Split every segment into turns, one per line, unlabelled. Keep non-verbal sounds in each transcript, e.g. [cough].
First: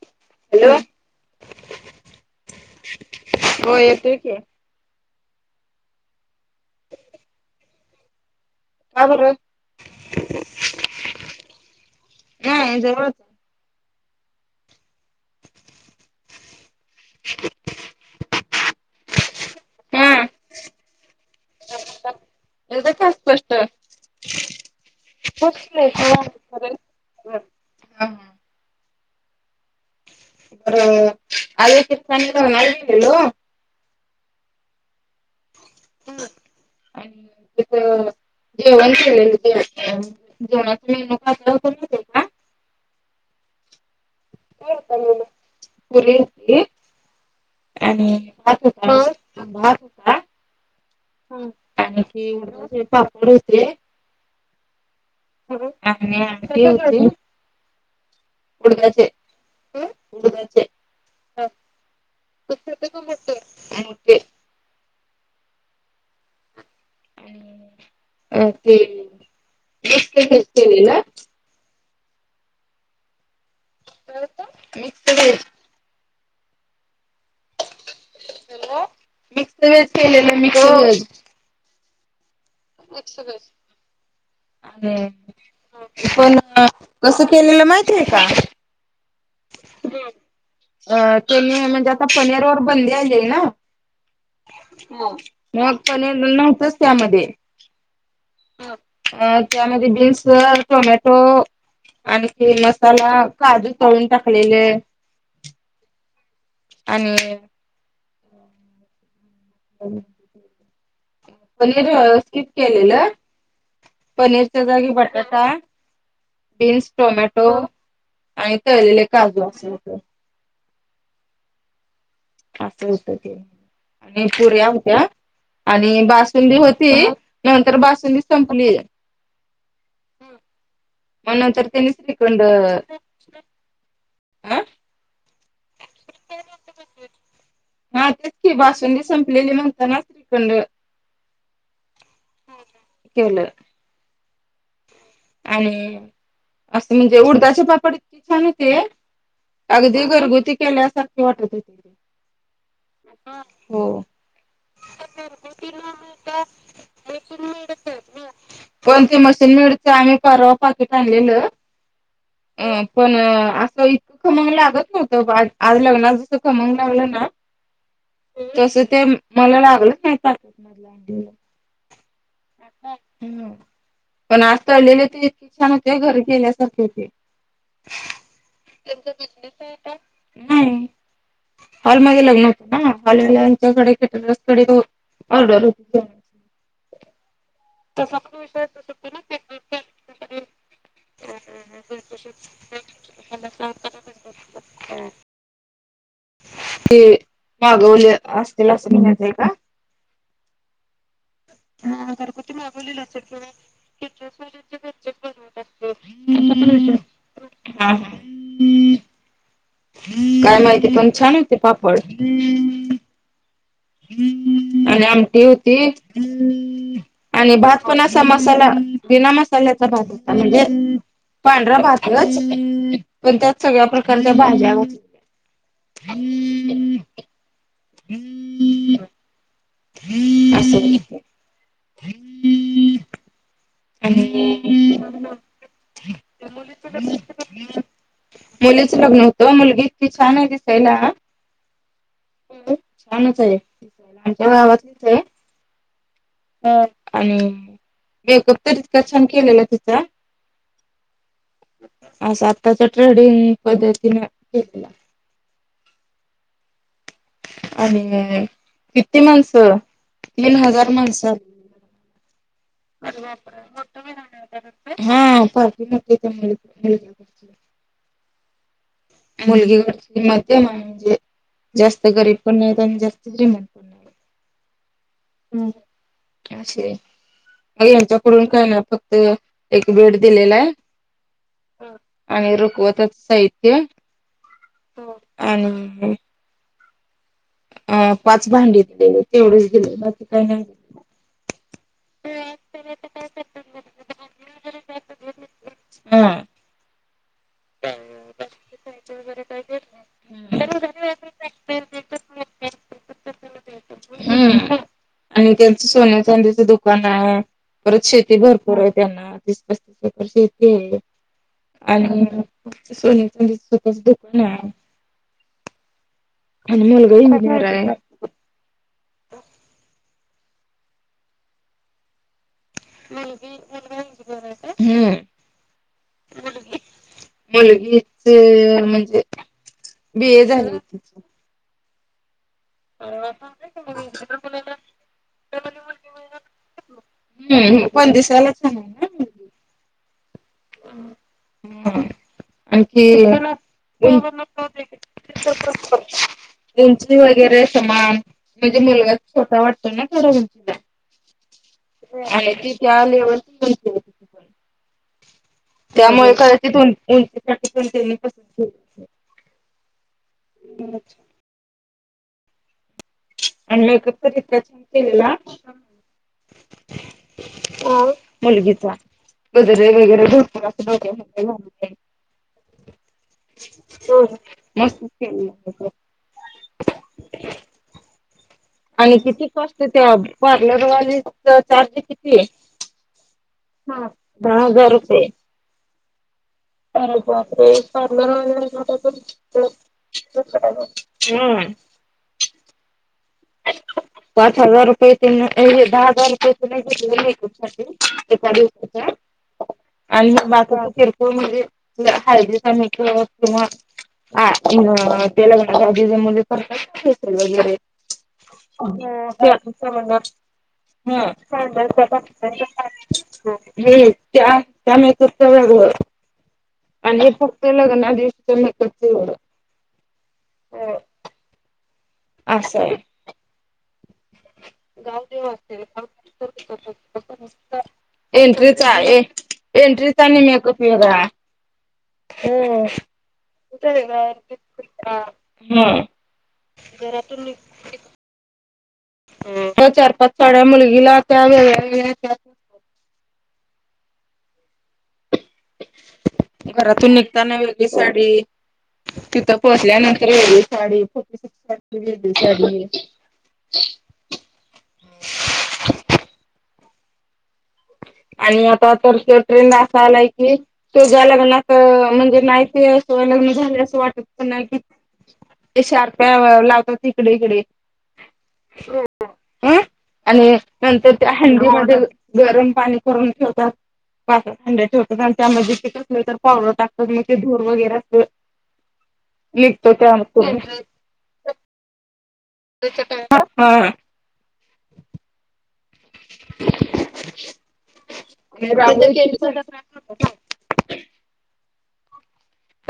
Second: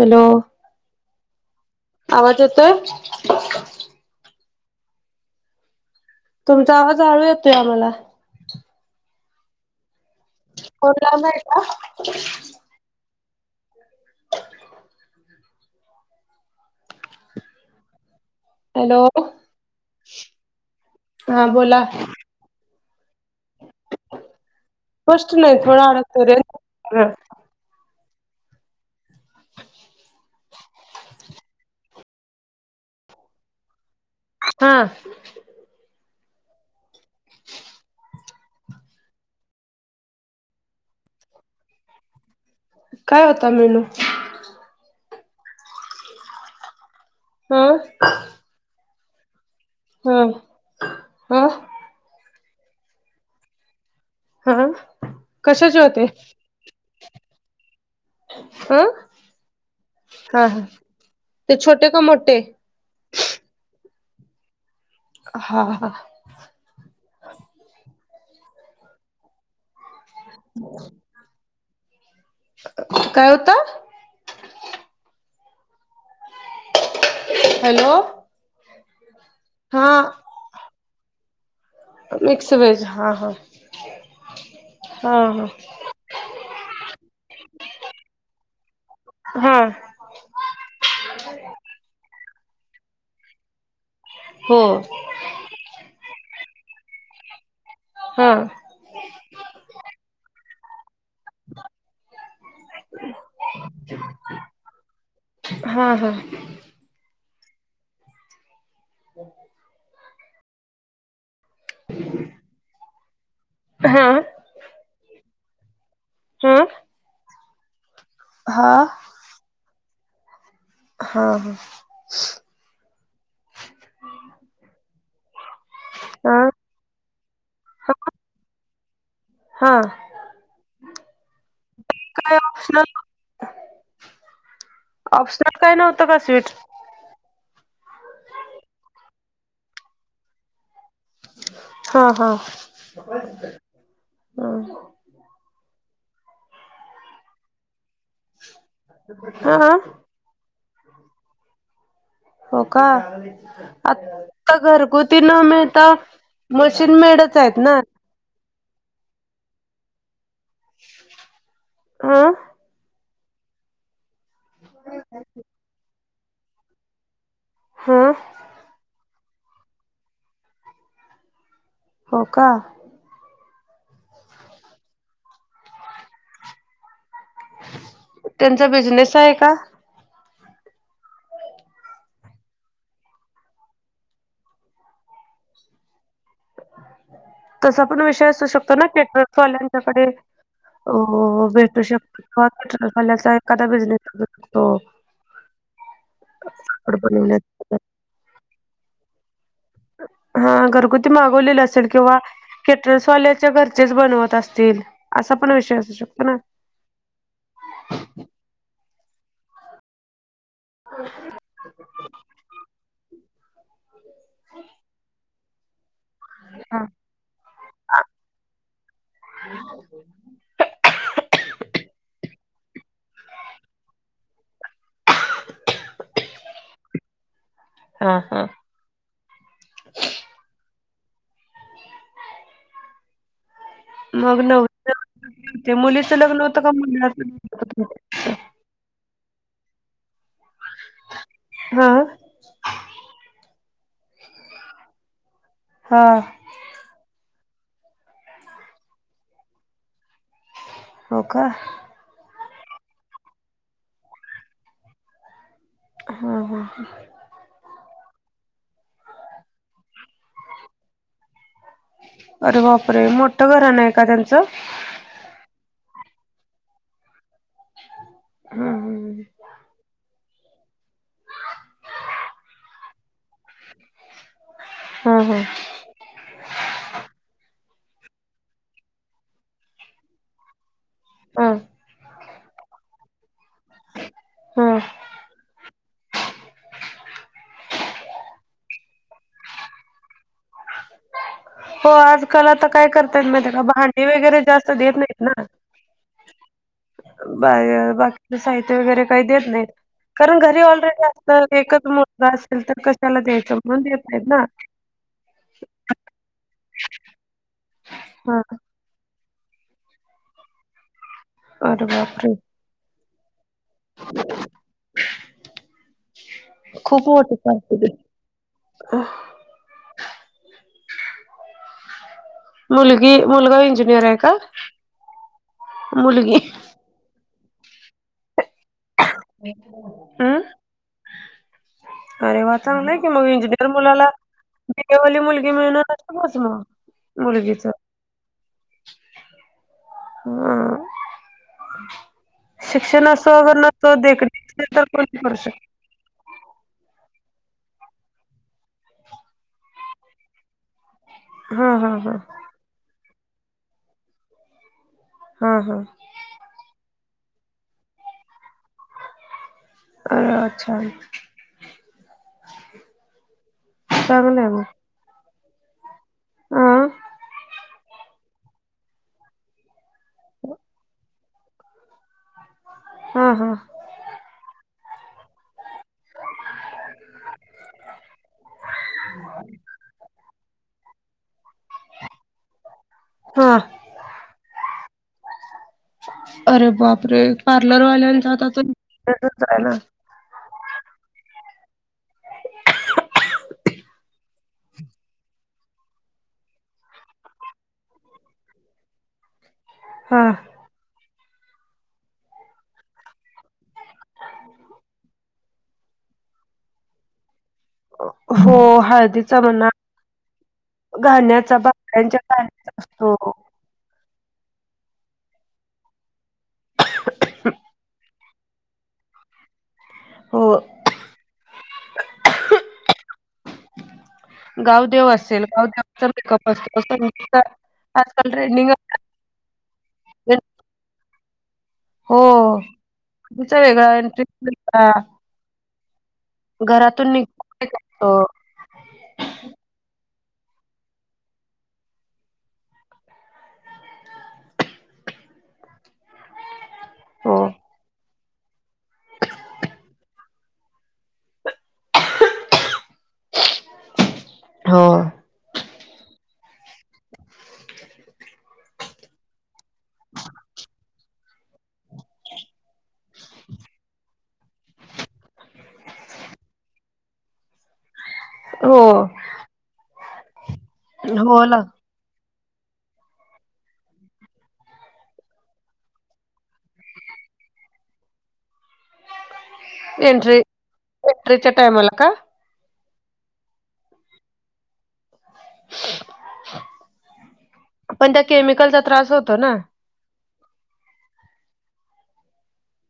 Hello
hello
आवाज येतोय
हो येतोय की
तुमचा आवाज हळू येतोय आम्हाला
का बर
फोन लावलाय का
हम दरोज [unintelligible]
हॅलो ब
हा
हा बोला
एदा ख स्पष्ट
फस्ट नाही थोड आडक
हा
तोयार
मर अल त स नलवील.
हा
ह आणि तथ जेवण केले जेवणाचा मेणू काय काय होतं तिकडचा
काय होता मेनू
काय होतं मेनू पूरी होती
हा
आणि भा ह भात
हम्म
ह आणखी पापड होते
हा
अ
कशाचे होते
आणि आमटी होती [inaudible] [unintelligible]
हा
उडदाचे हम
हा
उडदाचे
हा ते छोटे का मोठे
तु मोठे
हा हा
अ अ ते बसत केले ना
काय होता
काय होत mix veg
hello
hello mix
हा
वहेज केलेलं मिक्स
मिक्स वेज हा हा
आणि
हा हा!
पण कसं केलेलं माहितीय का?
ह!
अ ते मी म्हणजे आता पनीर वर बंदी आणली ना?
हो
मग पण नव्हतच त्यामध्ये
हम!
अ त्यामध्ये भेसळ टोमॅटो आणखी मसाला काजू तळून टाकलेले.
हा हा!
आणि
हम् [unintelligible]
हॅलो! पनीर व्यवस्थित केलेलं
हा
पनीरच्या जागी बटाटा
हा
बीन्स टोमॅटो आणि
हा
तळलेले काजू अस होत.
हा हा!
असं होत ते आणि पुऱ्या होत्या आणि
हा अ
बासुंदी होती. नंतर बासुंदी संपली.
हा!
मग ते नंतर तिन्हीच
काय
तिकडून.
ऑप्शनल
आ!
ऑप्शट काही नव्हतं का स्वीट.
हा तेच की बाासुंदी संपलेली म्हणता ना श्रीखंड
हो हो
केलं
हो!
आणि असं म्हणजे उडदाचे पापड छान होते
हा
अगदी घरगुती केल्यासारखे वाटत होते. ते
हो का?
हो
आता घरगुती न मिळता मशीन मेडच आहेत ना.
कोणती मशीन मिळते आम्ही परवा पाकिट आणल्याल.
ह
अ पण असं इ- खमंग लागत नव्हतं बाळ आज लग्ना जसं खमंगग लागलं ना
हो!
तस ते मला लागलं नाही ताक.
हो का.
पण आज तळलेले ते इतके छान होते घरी गेल्यासारखे होते.
त्यंचा बिजनेस आहे का?
नाही! हॉलमध्ये लग्न होतं ना हॉल वाल्यांच्याकडे कॅटर्स कडे तो ऑर्डर होत. [inaudible]
तसा पण विषय असू शकतो ना कॅटर्स वाल्यांच्याकडे हो भेटू शकतो फल्याचा एखादा बिझनेस करू शकतो [unintelligible]
ते
कापड बनवण्याचा
मागवले असतील असं म्हणायच हाय का.
हा घरगुती मागवलेली असेल किंवा केटरसवाल्याच्या घरचेच बनवत असतील असा पण विषय असू शकतो ना.
हा! काय माहिती पण छान होते पापड. आणि आमटी होती.
हा
आणि भात पण असा मसाला बिना मसाल्याचा भात म्हणजे पांढरा भातच पण त्यात सगळ्या प्रकारच्या भाज्या घातल्याल्या. हम्म!
हा हा
हम्म
मग नव
आणि
ल हो मुलीचं लग्न होतं का मुलाच लग्न होत.
मुलीच लग्न होतं मुलगी इतकी छान आहे दिसायला.
हा.
छानच आहेच्या गावातलीच आहे.
हा
आणि मेकअप तर इतका छान केलेला तिचा
हो का
असं आताच्या ट्रेडिंग पद्धतीने केलेलं.
हा हा ह
आणि किितती माणसं म हजार माणस
अरे बापरे मोठं घराणं आहे का त्यांचं?
हा परती नक तर
हा हा
मुलगी घड मध्यम आहे म्हणजे जास्त गरीब पण नाही आणि जास्त तरी म्हण
हम हम
हम्मश मग यांच्याकडून काय ना फक्त एक बेड दिलेला आहे.
हा.
आणि रुकवतच सहित
ह
आणि अ पाच भांडी दिले तेवढेच दिेले बाकी काही नाही.
हो आजकाल आता काय करतायेत माहिती का भांडी वगैरे जास्त देत नाहीत ना
हा.
बा बाकीच साहित्य वगैरे काही देत नाहीत. कारण घरी ऑलरेडी असत एकच मुलगा असेल तर कशाला द्यायचं. म्हणून देत नाहीत ना.
हम्म आणि त्यांचं सोन्या चांदीचं दुकान आहे. परत शेती
हा
भरपूर आहे त्यांना तीस पस्तीस एकर शेती आहे
अरे बापरे
आणि सोनचंतच दुकन आहे. आणि
खूप
मुलगा
मोठी पार्टी मुलगी मुलगा इंजिनियर आहे का
हम्म
मुलगी
मुलगीच म्हणजे बी
हम्म
ए झाली.
अरे वा चांग नाही की मग इंजिनिअर मुलाला बवाली मुलगी मिळणारच मग मुलगीच.
हम्म पण दिसालाचां
हम्म शिक्षण
आणखी
असो अगर नसो देखणी असल तर कोण करू शकतो.
उंची वगैरे समान म्हणजे मुलगा छोटा वाटतो ना थोड्या उंचीला
हा हा हा
ती त्यालेवल
हा हा
त्यामुळे कदाचित उंचीसाठीतेनी पस के
अ अच्छा.
आणि मेकअप तर
चांगलं आहे
इतका छान केलेला.
आह
ह मुलगीचा गजरे वगैरे भरपूर अस.
हा हं
हो मस्त के. आणि किती कॉस्ट त्या पार्लरवाली चार्ज किती हा दहा हजार रुपये.
अरे
अ
बापरे पार्लरवाल्यांचा आता तर तसंच आहे ना
हम्म पाच हजार रुपये त दहा हजार रुपये त नाही घेतले नाही कु एका दिवसाच्या
हा
आणि बात किरकोळ म्हणजे हाज किंवा हा तेलागणजी ज मुले असेल वगैरे
हा
ह ना हा
घाण्याचा बायांच्या घाण्याचा असतो
त्या, त्या महत त्या वग आणि फक्त लग ना दिक
हो
असं
असेल
गावदेव असेला
गावदेवाचा मेकअप असतो संगीतचा आजकाल ट्रेंडिंग
एंट्रीच आहे
आहे.
एंट्रीचानी मेकअप वेगळा
हो
हम
तिचा वेगळा इंटरेस्ट वेगळा घरातून निघ कात
चार पाच साड्या मुलगीला त्या वेळेच्या घरातून
हो
निघताना वेगळी साडी तिथं पोहचल्यानंतर वेगळी साडी फ वेगळी साडी ते
हो
आणि आता तर ट्रेंड असा आलाय की तो ज्या लग्नात म्हणजे नाही ते अस लग्न झाले असं वाटत प नाही कि ते शारप्या लावतात. तिकडे, इकडे
हो
ह आणि नंतर त्या
हो ना
हंडी मध्ये गरम पाणी करून ठेवतात पाच एक हंड्याच होत कारण त्यामध्ये ते कसलं तर पावडर टाकलेल ते धूर वगैरे असतोय निघतो
एंट्री
त्यातून
एंट्रीच्या टायमला का
एंट्रीच्या टाइमाला हा
पण त्या केमिकलचा त्रास होतो ना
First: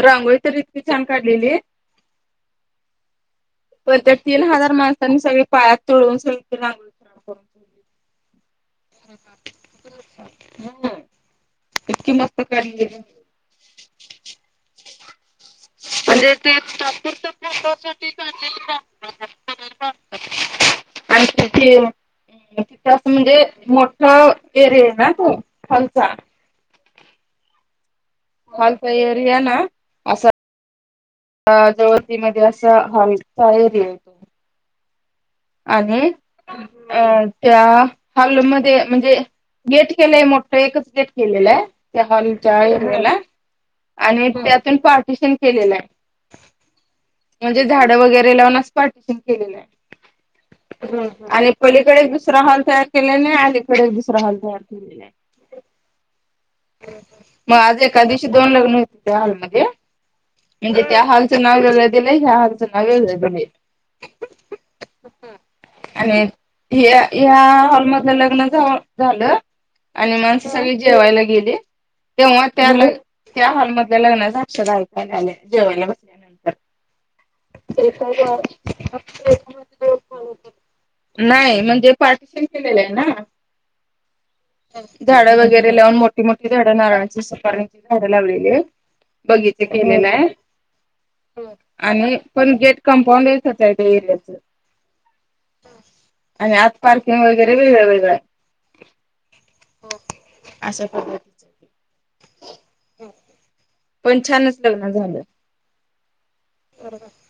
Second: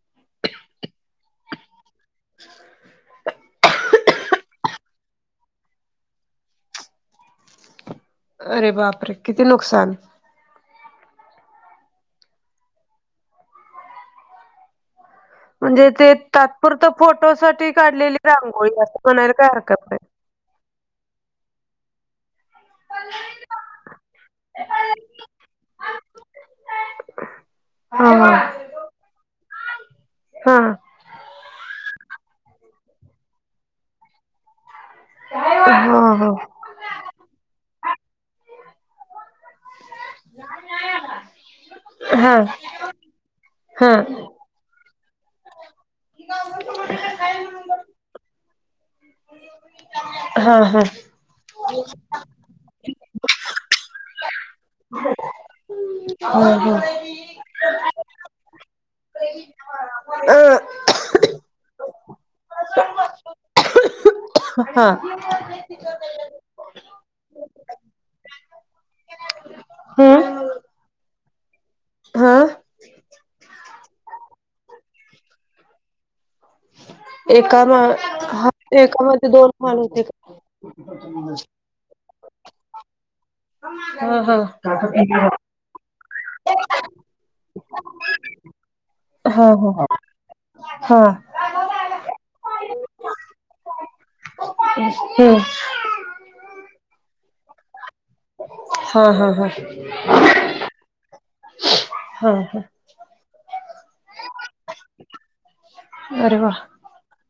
रांगोळी तर इतकी छान काढलेली
[inaudible]
पण त्या तीन हजार माणसांनी सगळी पायात तुडवून सगळी रांगोळी
अरे बापरे! किती नुकसान
हम. इतकी मस्त काढली म्हणजे ते
तात्पुरतं
तात्पुरत फोटो साठी काढलेली
रांगोळी असं म्हणायला काय
रांगोळी
हरकत नाही.
म्हणून आणि तिथे तिथे असं म्हणजे मोठ एरिया आहे ना तो खालचा
ह,
हॉलचा एरिया
हा
अ जवळीमध्ये असा हॉलचा एरिया होतो
हा हो
आणि
हो
अ त्या हल मध्ये म्हणजे गेट केलंय मोठं एकच गेट केलेलं आहे त्या
हा
हॉलच्या एरियाला
हा
आणि त्यातून पार्टिशन केलेलं आहे म्हणजे झाड वगैरे लावूनच पार्टिशन केलेलं आहे
हा हा हा
आणि पलीकडे एक दुसरा हॉल तयार केला नाही अलीकडे दुसरा हॉल तयार केलेला आहे
हो, हो
म आज एकदिवशी दोन लग्न होतीत. त्या हॉल मध्ये.
अ
म्हणजे त्या हॉलच नाव वगळ दिलंय. ह्या हॉलचं नाव वगळ दिलंय
हा
आणि या हॉलमधलं लग्न जव झालं आणि म अशे
हम्म
सगळी जेवायला गेली
हा
तेव्हा त्या- त्याल हॉल मध्ये लग्नाच्या अक्षदा ऐकायला आल्या जेवायला बसल्यानं
एका मा
एखदया फक्त
हा एकामध्ये दोन
याच्या मध्ये. [unintelligible]
मान
खूप
होते
छान
का
होतात नाही म्हणजे पार्टिशन केलेलं आहे ना.
हा हा. हा
झाडं वगैरे लावून मोठी मोठी झाडं नारळाची सुपारीची झाडं लावलेली येत. बगीचे
हा
केलेले हाय.
हा
हो आणि एक पण गेट कंपाऊंड एकच हाय त्या एरियाचं.
हम्म हो.
आणि आज पार्किंग वगैरे वेगळ वेगळ हाय.
हा हा हा.
अशा पद्धतीच
हा हा.
पण छानच लग्न
[unintelligible]
झालं.
आरे वा.
बरोबर.